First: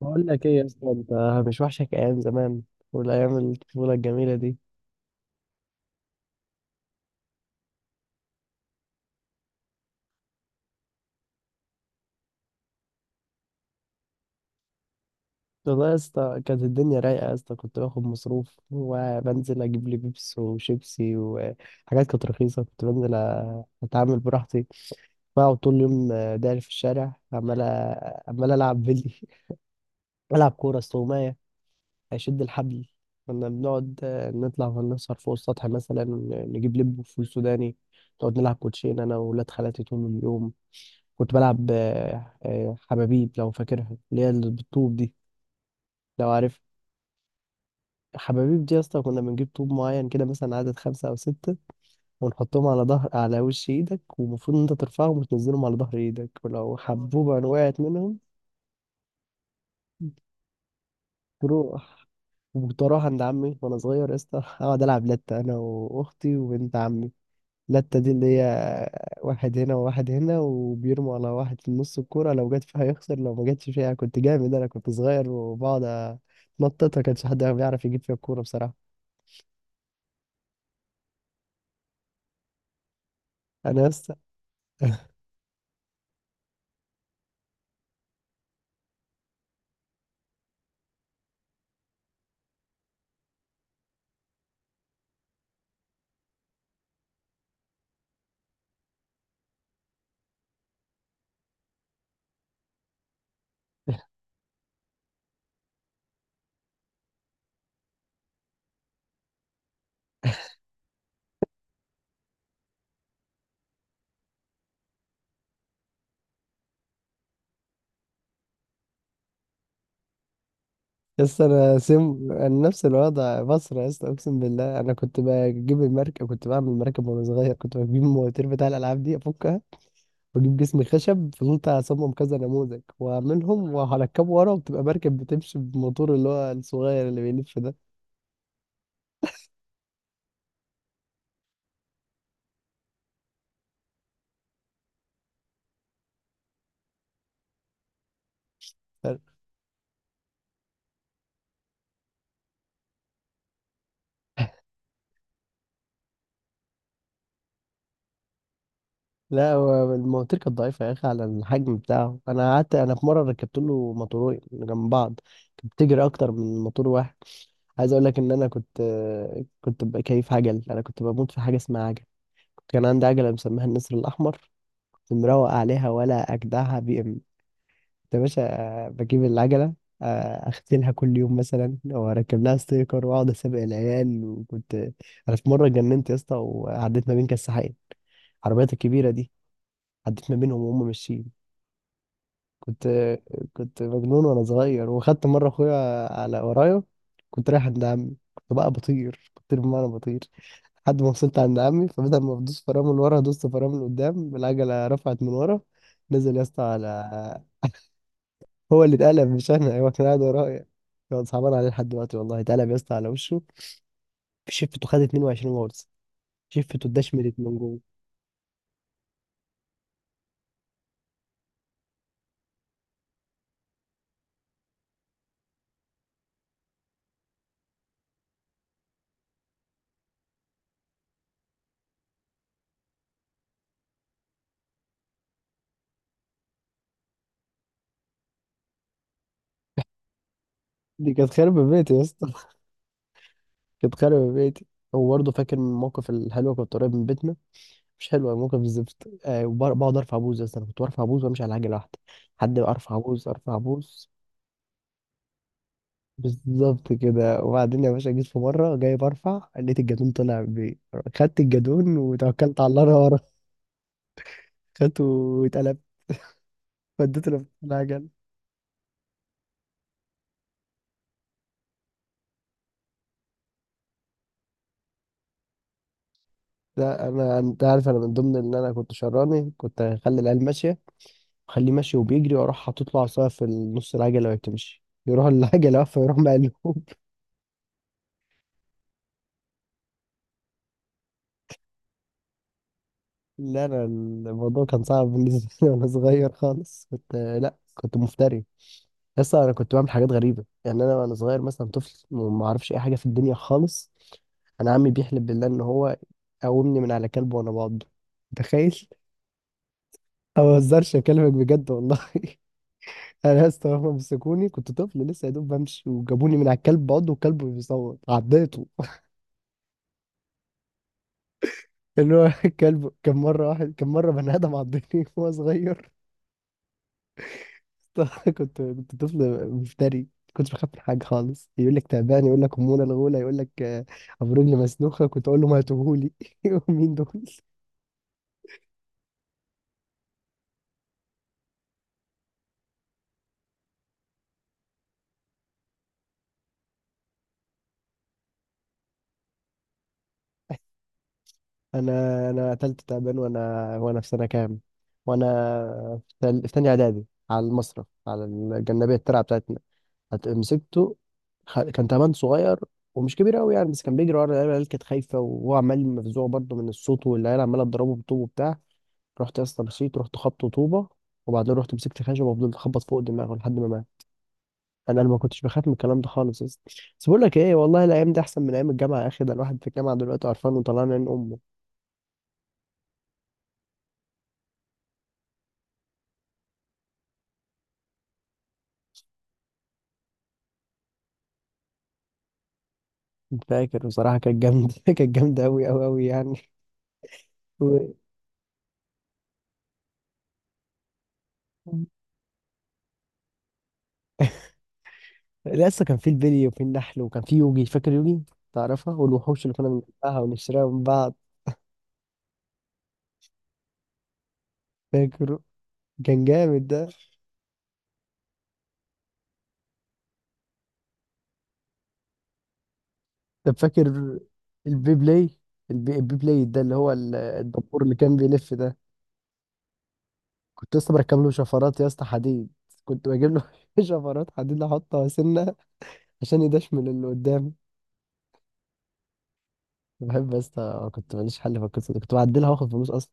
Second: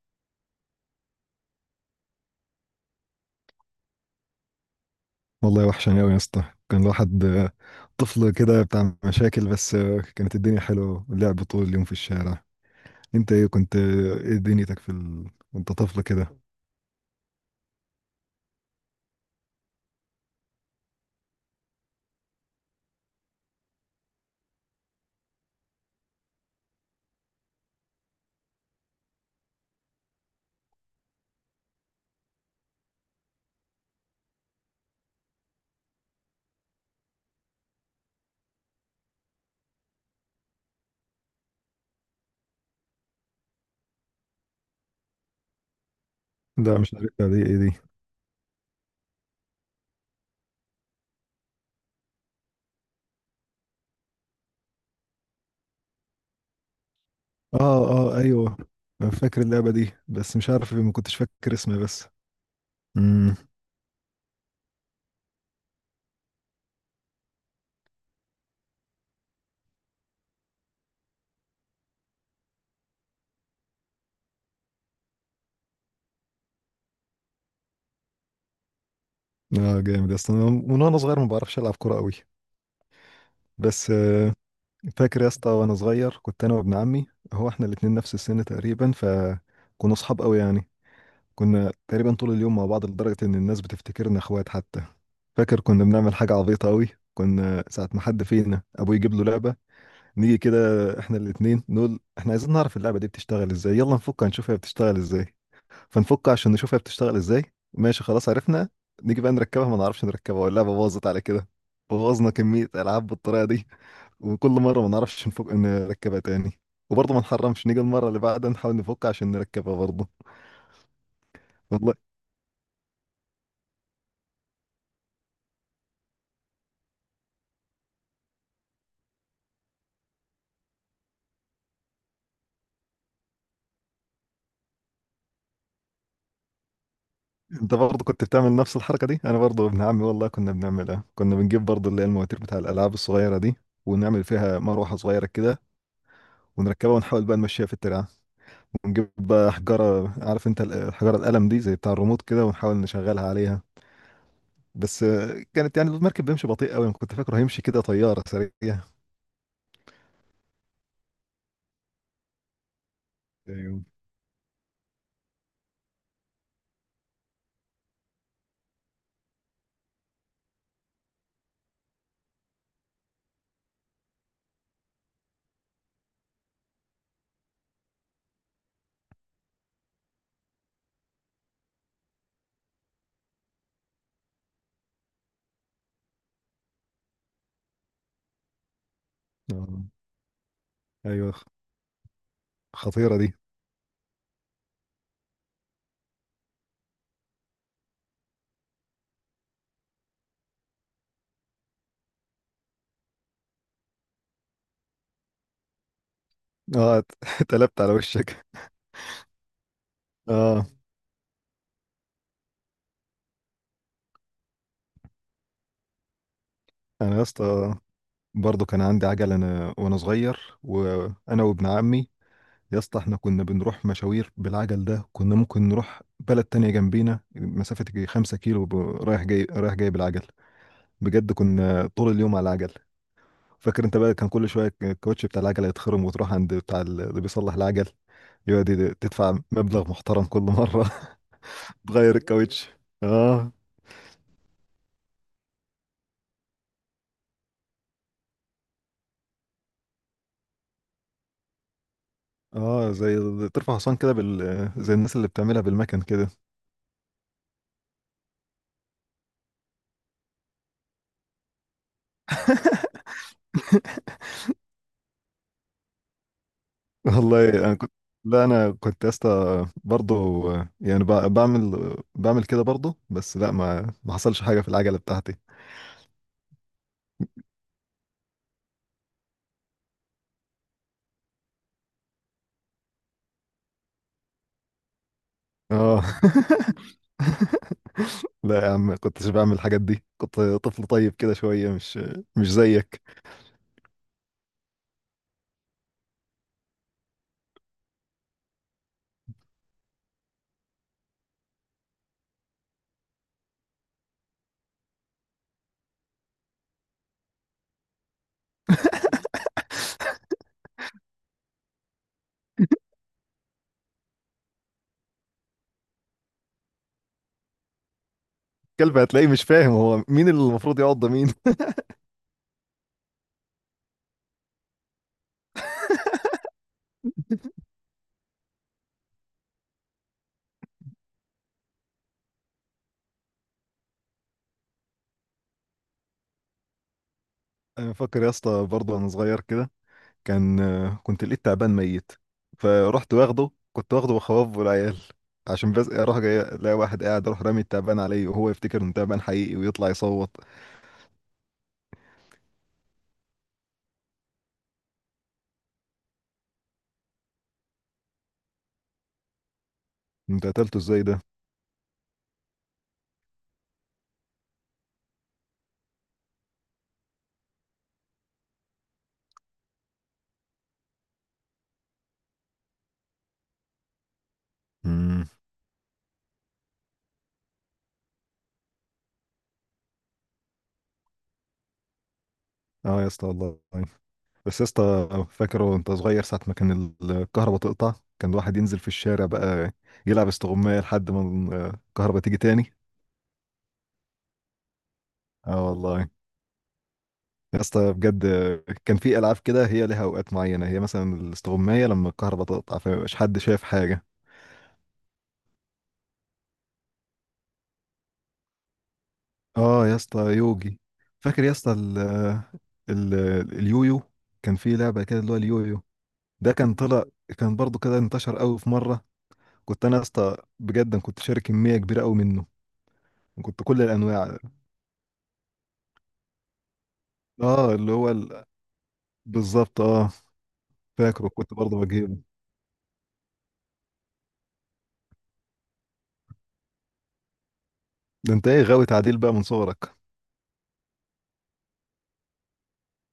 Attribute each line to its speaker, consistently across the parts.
Speaker 1: بقول لك ايه يا اسطى. انت مش وحشك ايام زمان والايام الطفوله الجميله دي؟
Speaker 2: والله وحشني قوي يا اسطى. كان الواحد طفل كده بتاع مشاكل، بس كانت الدنيا حلوه، اللعب طول اليوم في الشارع. انت ايه كنت، ايه دنيتك في وانت
Speaker 1: والله يا
Speaker 2: طفل كده؟
Speaker 1: اسطى كانت الدنيا رايقه يا اسطى. كنت باخد مصروف وبنزل اجيب لي بيبس وشيبسي وحاجات كانت رخيصه. كنت بنزل اتعامل براحتي. بقعد طول اليوم داير في الشارع عمال عمال العب بلي. العب كوره، استغمايه، اشد الحبل. كنا بنقعد نطلع ونسهر فوق السطح مثلا، نجيب لب وفول سوداني، نقعد نلعب كوتشين انا وولاد خالاتي طول اليوم. كنت بلعب حبابيب، لو فاكرها، اللي هي اللي بالطوب دي، لو عارف.
Speaker 2: ده انا مش عارف دي ايه دي.
Speaker 1: حبابيب دي يا اسطى كنا بنجيب طوب معين كده مثلا عدد 5 أو 6 ونحطهم على ظهر، على وش إيدك، ومفروض إن أنت ترفعهم وتنزلهم على ظهر إيدك، ولو حبوبة
Speaker 2: اه
Speaker 1: وقعت
Speaker 2: اه،
Speaker 1: منهم
Speaker 2: ايوه أنا فاكر اللعبه دي، بس مش عارف، ما كنتش فاكر اسمها
Speaker 1: تروح.
Speaker 2: بس.
Speaker 1: وكنت أروح عند
Speaker 2: امم.
Speaker 1: عمي وأنا صغير يا اسطى، أقعد ألعب لتة أنا وأختي وبنت عمي. لتة دي اللي هي واحد هنا وواحد هنا وبيرموا على واحد في النص الكورة، لو جت فيها يخسر، لو ما جتش فيها. كنت جامد أنا كنت صغير، وبقعد أتنططها، كانش حد بيعرف يجيب فيها الكورة بصراحة.
Speaker 2: اه، جامد يا اسطى. أنا من وانا صغير ما بعرفش العب كوره قوي،
Speaker 1: أنا
Speaker 2: بس
Speaker 1: لسه
Speaker 2: فاكر يا اسطى وانا صغير كنت انا وابن عمي. هو احنا الاتنين نفس السن تقريبا، فكنا اصحاب قوي يعني. كنا تقريبا طول اليوم مع بعض، لدرجة إن الناس بتفتكرنا إخوات حتى. فاكر كنا بنعمل حاجة عبيطة أوي. كنا ساعة ما حد فينا أبوه يجيب له لعبة، نيجي كده إحنا الاتنين نقول إحنا عايزين نعرف اللعبة دي بتشتغل إزاي، يلا نفك هنشوف هي بتشتغل إزاي. فنفك عشان نشوف هي بتشتغل إزاي. ماشي خلاص عرفنا. نيجي بقى نركبها ما نعرفش نركبها، واللعبة باظت على كده. بوظنا كمية ألعاب بالطريقة دي، وكل مرة ما نعرفش نفك نركبها تاني، وبرضه ما نحرمش نيجي المرة اللي بعدها نحاول نفك عشان نركبها برضه.
Speaker 1: لسه أنا
Speaker 2: والله
Speaker 1: سم أنا نفس الوضع مصر. لسه أقسم بالله أنا كنت بجيب المركب، كنت بعمل المركب وأنا صغير. كنت بجيب المواتير بتاع الألعاب دي أفكها وأجيب جسم خشب، فضلت أصمم كذا نموذج وأعملهم وهركبه ورا وبتبقى مركب بتمشي بموتور، اللي هو الصغير اللي بيلف
Speaker 2: انت
Speaker 1: ده.
Speaker 2: برضه كنت بتعمل نفس الحركه دي؟ انا برضه ابن عمي والله كنا بنعملها. كنا بنجيب برضه اللي هي المواتير بتاع الالعاب الصغيره دي، ونعمل فيها مروحه صغيره كده، ونركبها ونحاول بقى نمشيها في الترعه. ونجيب بقى حجاره، عارف انت الحجاره القلم دي زي بتاع الريموت كده، ونحاول نشغلها عليها. بس كانت يعني المركب بيمشي بطيء قوي، كنت فاكره هيمشي كده طياره سريع.
Speaker 1: لا، هو المواتير كانت ضعيفة يا أخي على الحجم بتاعه. أنا قعدت، أنا في مرة ركبت
Speaker 2: ايوه.
Speaker 1: له موتورين جنب بعض، كانت بتجري أكتر من موتور واحد. عايز أقول لك إن أنا كنت ببقى كيف عجل. أنا كنت بموت في حاجة اسمها عجل، كان عندي عجلة مسميها النسر الأحمر، كنت مروق عليها ولا أجدعها بي إم. كنت يا باشا بجيب العجلة، آه، أغسلها كل يوم مثلا وأركب لها ستيكر وأقعد أسابق العيال. وكنت أنا في مرة اتجننت يا اسطى وعديت ما بين كساحين، العربيات الكبيرة دي،
Speaker 2: آه.
Speaker 1: عديت ما بينهم وهم ماشيين.
Speaker 2: ايوه،
Speaker 1: كنت
Speaker 2: خطيره دي.
Speaker 1: كنت مجنون وانا صغير، وخدت مره اخويا على ورايا كنت رايح عند عمي. كنت بقى بطير بطير بمعنى بطير لحد ما وصلت عند عمي، فبدل ما بدوس فرامل من ورا دوست فرامل من قدام، العجله رفعت من ورا، نزل يا اسطى
Speaker 2: اه،
Speaker 1: على...
Speaker 2: اتقلبت على وشك.
Speaker 1: هو اللي اتقلب مش انا، هو كان قاعد ورايا.
Speaker 2: اه.
Speaker 1: كان صعبان عليه لحد دلوقتي والله، اتقلب يا اسطى على وشه. شفته خد 22 غرز، شفته
Speaker 2: انا يا
Speaker 1: اتدشملت من
Speaker 2: اسطى
Speaker 1: جوه.
Speaker 2: برضه كان عندي عجله انا وانا صغير، وانا وابن عمي. يا اسطى احنا كنا بنروح مشاوير بالعجل ده، كنا ممكن نروح بلد تانية جنبينا مسافة يجي 5 كيلو رايح جاي، رايح جاي بالعجل. بجد كنا طول اليوم على العجل. فاكر انت بقى كان كل شوية الكاوتش بتاع العجل يتخرم، وتروح عند بتاع اللي بيصلح العجل، يقعد تدفع مبلغ محترم كل مرة.
Speaker 1: دي كانت خربة بيتي يا
Speaker 2: تغير، ياه،
Speaker 1: اسطى.
Speaker 2: الكاوتش. اه.
Speaker 1: كانت خربة بيتي. هو برضه فاكر من الموقف الحلو، كنت قريب من بيتنا. مش حلوه موقف الزفت بقعد ارفع بوز. بس انا كنت برفع بوز وامشي على عجله واحده، حد
Speaker 2: اه،
Speaker 1: ارفع
Speaker 2: زي
Speaker 1: بوز ارفع
Speaker 2: ترفع حصان
Speaker 1: بوز.
Speaker 2: كده بال، زي الناس اللي بتعملها بالمكن كده.
Speaker 1: بالظبط كده. وبعدين يا باشا جيت في مره جاي برفع، لقيت الجدون طلع بي، خدت الجدون وتوكلت على الله، انا ورا، خدته واتقلبت وديته
Speaker 2: والله انا كنت،
Speaker 1: العجل.
Speaker 2: لا انا كنت يا اسطى برضه يعني بعمل كده برضه، بس لا، ما حصلش حاجه في العجله بتاعتي.
Speaker 1: لا انا، انت عارف انا من ضمن ان انا كنت شراني، كنت اخلي العيال ماشيه، اخليه ماشي وبيجري واروح حاطط له عصايه في نص العجله وهي بتمشي، يروح العجله واقفه
Speaker 2: اه.
Speaker 1: يروح مقلوب.
Speaker 2: لا يا عم، كنتش بعمل الحاجات دي. كنت طفل طيب كده شويه، مش زيك.
Speaker 1: لا انا الموضوع كان صعب بالنسبه لي، وانا صغير خالص كنت، لا كنت مفتري. لسه انا كنت بعمل حاجات غريبه يعني انا وانا صغير، مثلا طفل وما اعرفش اي حاجه في الدنيا خالص. انا عمي بيحلف بالله ان هو قومني من على كلب وانا بعضه، تخيل. أنا ما بهزرش، اكلمك بجد والله. انا لسه هما مسكوني كنت طفل لسه يا دوب بمشي، وجابوني من على الكلب بعضه والكلب بيصوت عضيته.
Speaker 2: كلب هتلاقيه مش فاهم هو مين اللي المفروض يقعد، ده مين؟
Speaker 1: اللي هو الكلب كان مره، واحد كان مره بني ادم عضني وهو صغير. كنت طفل مفتري. كنت بخاف من حاجه خالص، يقول لك تعبان يقول لك اموره الغوله يقول لك ابو رجل مسلوخه، كنت اقول له ما هاتوهولي. مين دول؟
Speaker 2: انا فاكر يا اسطى، برضه وانا صغير كده، كان كنت لقيت تعبان ميت، فرحت واخده. كنت واخده بخواف والعيال، عشان بس اروح جاي الاقي واحد قاعد، اروح رامي التعبان عليه، وهو يفتكر انه تعبان حقيقي ويطلع يصوت.
Speaker 1: انا قتلت تعبان وانا، وانا في سنه كام، وانا في في تانية اعدادي، على المصرف على الجنبيه الترعه بتاعتنا،
Speaker 2: انت قتلته
Speaker 1: مسكته.
Speaker 2: ازاي ده؟
Speaker 1: كان تعبان صغير ومش كبير قوي يعني، بس كان بيجري ورا العيال، العيال كانت خايفه، وهو عمال مفزوع برضه من الصوت، والعيال عماله تضربه بالطوب وبتاع. رحت يا اسطى مشيت رحت خبط طوبه، وبعدين رحت مسكت خشبه وفضلت اخبط فوق دماغه لحد ما مات. انا ما
Speaker 2: امم.
Speaker 1: كنتش بخاف من الكلام ده خالص يا اسطى. بس بقول لك ايه، والله الايام دي احسن من ايام الجامعه يا اخي، ده الواحد في الجامعه دلوقتي قرفان وطلعان عين امه.
Speaker 2: اه، يا اسطى والله. بس يا اسطى فاكره وانت صغير ساعة ما كان الكهرباء تقطع، كان الواحد ينزل في الشارع بقى يلعب استغماية لحد ما الكهرباء تيجي تاني.
Speaker 1: فاكر بصراحه كانت جامده، كانت جامده
Speaker 2: اه
Speaker 1: قوي قوي قوي
Speaker 2: والله
Speaker 1: يعني.
Speaker 2: يا
Speaker 1: و...
Speaker 2: اسطى، بجد. كان في ألعاب كده هي ليها أوقات معينة، هي مثلا الاستغماية لما الكهرباء تقطع فمبقاش حد شايف حاجة.
Speaker 1: لسه كان في البلي وفي النحل، وكان في يوجي، فاكر يوجي؟ تعرفها، والوحوش اللي كنا
Speaker 2: اه يا اسطى،
Speaker 1: بنجمعها ونشتريها
Speaker 2: يوجي.
Speaker 1: من بعض.
Speaker 2: فاكر يا اسطى ال، ال، اليويو. كان في لعبة كده اللي هو
Speaker 1: فاكره،
Speaker 2: اليويو.
Speaker 1: كان
Speaker 2: ده
Speaker 1: جامد
Speaker 2: كان
Speaker 1: ده.
Speaker 2: طلع. كان برضو كده انتشر قوي في مرة. كنت انا يا اسطى بجد، أنا كنت شاري كميه كبيره قوي منه،
Speaker 1: طب
Speaker 2: وكنت كل
Speaker 1: فاكر
Speaker 2: الانواع.
Speaker 1: البي بلاي؟ البي بلاي ده اللي هو
Speaker 2: اه
Speaker 1: الدبور
Speaker 2: اللي
Speaker 1: اللي
Speaker 2: هو
Speaker 1: كان بيلف ده،
Speaker 2: بالظبط، اه.
Speaker 1: كنت لسه بركب
Speaker 2: فاكره
Speaker 1: له
Speaker 2: كنت
Speaker 1: شفرات
Speaker 2: برضه
Speaker 1: يا اسطى،
Speaker 2: بجيبه.
Speaker 1: حديد. كنت بجيب له شفرات حديد احطها سنه عشان يدشمل اللي قدامي.
Speaker 2: ده انت ايه، غاوي تعديل بقى من صغرك؟
Speaker 1: بحب يا اسطى، كنت ماليش حل في القصه دي، كنت بعدلها واخد فلوس اصلا.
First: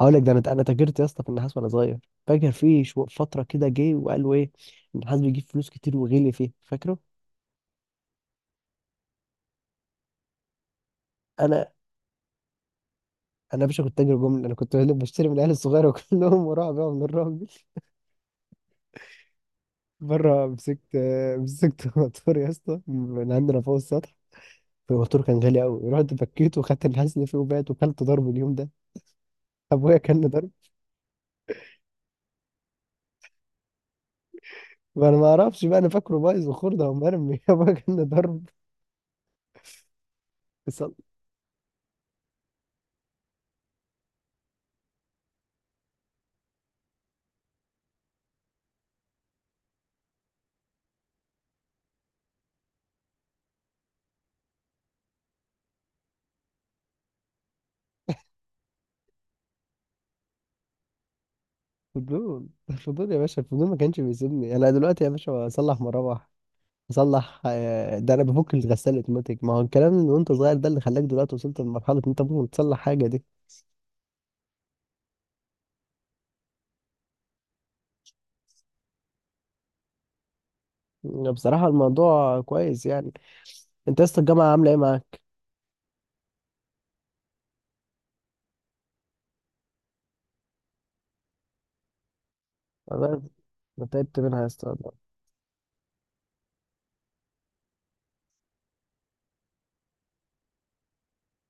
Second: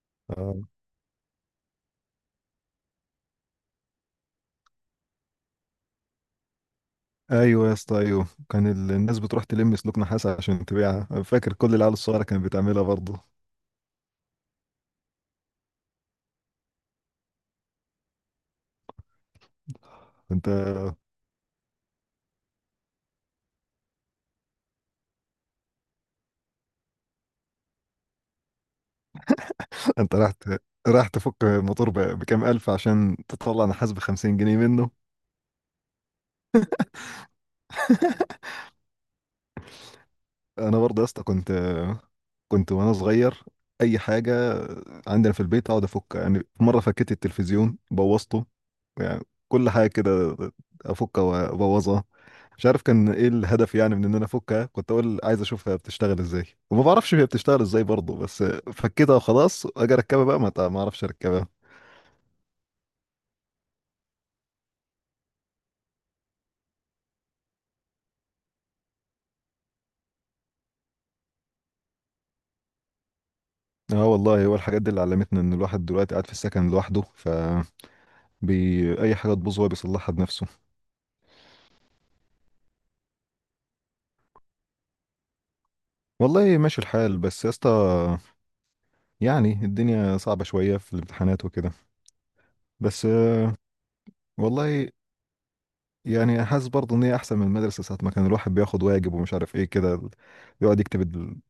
Speaker 1: اقول لك، ده انا
Speaker 2: آه.
Speaker 1: تاجرت يا اسطى في النحاس وانا صغير. فاكر في فتره كده جه وقالوا ايه؟ النحاس بيجيب فلوس كتير وغلي فيه، فاكره؟
Speaker 2: ايوه يا اسطى، ايوه. كان الناس بتروح تلم سلوك نحاس عشان تبيعها. أنا فاكر
Speaker 1: انا
Speaker 2: كل العيال الصغيره كانت بتعملها برضه.
Speaker 1: يا باشا كنت تاجر جمله، انا كنت بشتري من العيال الصغيره كلهم، وراح ابيعهم للراجل. مره
Speaker 2: انت
Speaker 1: مسكت موتور يا اسطى من عندنا فوق السطح. فالموتور كان غالي قوي، رحت فكيته وخدت الحزن فيه وبعت، وكلت ضرب اليوم ده، ابويا
Speaker 2: انت
Speaker 1: كان
Speaker 2: راح
Speaker 1: ضرب.
Speaker 2: راح تفك الموتور بكام الف عشان تطلع نحاس ب 50 جنيه منه؟
Speaker 1: وانا ما اعرفش بقى، انا فاكره بايظ وخرده ومرمي. ابويا كان ضرب.
Speaker 2: انا
Speaker 1: فصل-
Speaker 2: برضه يا اسطى كنت وانا صغير اي حاجه عندنا في البيت اقعد افك، يعني في مره فكيت التلفزيون بوظته. يعني كل حاجه كده افكها وابوظها. مش عارف كان ايه الهدف يعني من ان انا افكها. كنت اقول عايز اشوفها بتشتغل ازاي، وما بعرفش هي بتشتغل ازاي برضه. بس فكيتها وخلاص، اجي اركبها بقى، ما اعرفش اركبها.
Speaker 1: فضول، الفضول يا باشا الفضول ما كانش بيسيبني. انا دلوقتي يا باشا اصلح مراوح، اصلح ده انا بفك الغساله اوتوماتيك. ما هو الكلام اللي وانت صغير ده اللي خلاك دلوقتي وصلت لمرحله ان انت ممكن تصلح حاجه دي.
Speaker 2: اه والله، هو الحاجات دي اللي علمتنا ان الواحد دلوقتي قاعد في السكن لوحده، ف اي حاجه تبوظ هو بيصلحها بنفسه.
Speaker 1: بصراحه الموضوع كويس يعني. انت يا اسطى الجامعه عامله ايه معاك؟
Speaker 2: والله ماشي الحال، بس يا اسطى يعني الدنيا صعبة شوية في الامتحانات وكده، بس
Speaker 1: والله انا تعبت منها يا اسطى.
Speaker 2: والله يعني حاسس برضه ان هي احسن من المدرسة. ساعة ما كان الواحد بياخد واجب ومش عارف ايه كده، يقعد يكتب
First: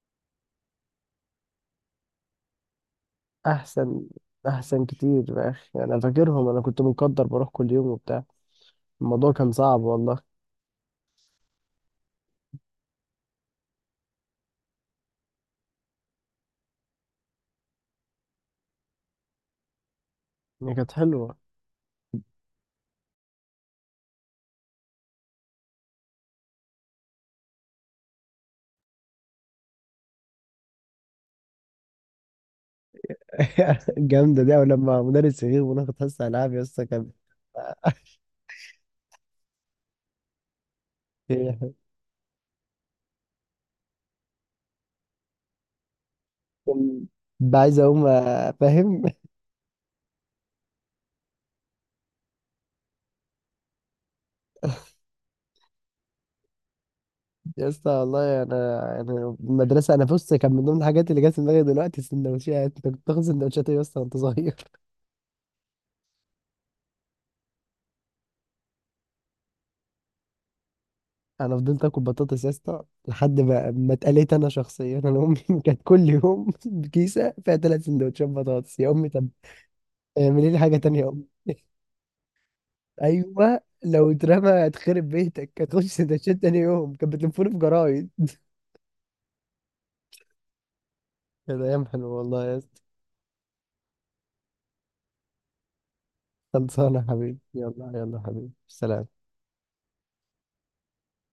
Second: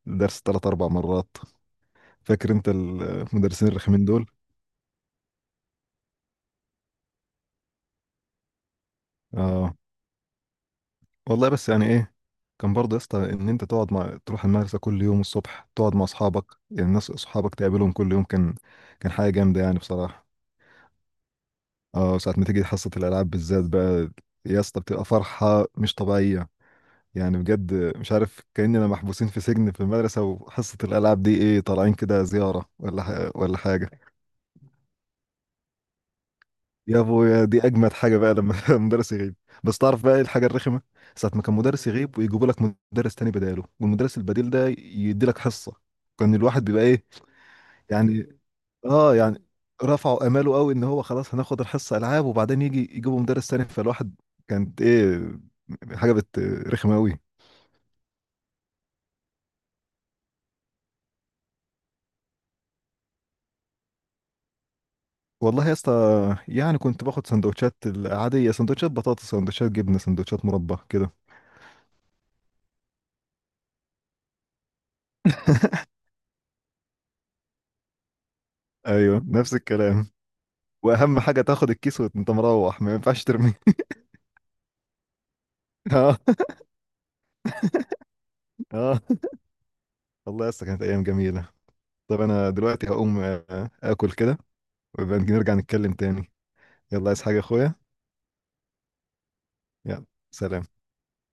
Speaker 2: الدرس 3 4 مرات. فاكر انت المدرسين
Speaker 1: احسن،
Speaker 2: الرخمين دول؟
Speaker 1: احسن كتير يا اخي، انا فاكرهم، انا كنت مقدر بروح كل يوم وبتاع، الموضوع كان
Speaker 2: اه
Speaker 1: صعب والله.
Speaker 2: والله، بس يعني ايه، كان برضه يا اسطى ان انت تقعد مع، تروح المدرسة كل يوم الصبح تقعد مع اصحابك. يعني الناس اصحابك تقابلهم كل يوم، كان كان حاجة جامدة يعني بصراحة.
Speaker 1: هي كانت حلوه.
Speaker 2: اه، ساعة ما تيجي حصة الالعاب بالذات بقى يا اسطى بتبقى فرحة مش طبيعية. يعني بجد مش عارف، كأننا محبوسين في سجن في المدرسة، وحصة الألعاب دي إيه، طالعين كده زيارة ولا ولا حاجة.
Speaker 1: جامدة دي، أو لما مدرس يغيب وناخد حصة ألعاب يا اسطى
Speaker 2: يا
Speaker 1: كان،
Speaker 2: أبويا، دي أجمد حاجة بقى لما المدرس يغيب. بس تعرف بقى إيه الحاجة الرخمة؟ ساعة ما كان
Speaker 1: يعني
Speaker 2: مدرس يغيب ويجيبوا لك مدرس تاني بداله، والمدرس البديل ده يدي لك حصة. كان الواحد بيبقى
Speaker 1: كان
Speaker 2: إيه
Speaker 1: بقى عايز أقوم
Speaker 2: يعني،
Speaker 1: فاهم.
Speaker 2: آه يعني، رفعوا آماله قوي إن هو خلاص هناخد الحصة ألعاب، وبعدين يجي يجيبوا مدرس تاني. فالواحد كانت إيه، حاجة بت، رخمة قوي.
Speaker 1: يا اسطى والله انا، انا المدرسه بص، كان من ضمن الحاجات اللي جت في دماغي دلوقتي السندوتشات. انت كنت بتاخد سندوتشات إيه يا اسطى وانت صغير؟
Speaker 2: والله يا اسطى، يعني كنت باخد سندوتشات العادية، سندوتشات بطاطس، سندوتشات جبنة، سندوتشات مربى كده.
Speaker 1: انا فضلت اكل بطاطس يا اسطى لحد ما ما اتقليت انا شخصيا. انا امي كانت كل يوم كيسه فيها 3 سندوتشات بطاطس. يا امي
Speaker 2: ايوه
Speaker 1: طب
Speaker 2: نفس الكلام.
Speaker 1: اعملي لي حاجه تانية يا
Speaker 2: واهم
Speaker 1: امي.
Speaker 2: حاجة تاخد الكيس وانت مروح، ما ينفعش ترميه.
Speaker 1: ايوه لو اترمى هتخرب بيتك، هتخش
Speaker 2: اه.
Speaker 1: سندوتشات تاني يوم، كانت بتلفوني في جرايد.
Speaker 2: اه والله يا اسطى، كانت ايام جميلة.
Speaker 1: كانت ايام حلوه
Speaker 2: طب
Speaker 1: والله
Speaker 2: انا
Speaker 1: يا اسطى.
Speaker 2: دلوقتي هقوم اكل كده، ويبقى نرجع نتكلم تاني.
Speaker 1: خلصانه يا
Speaker 2: يلا، عايز حاجة
Speaker 1: حبيبي،
Speaker 2: يا اخويا؟
Speaker 1: يلا يلا يا حبيبي، سلام.
Speaker 2: يلا. سلام.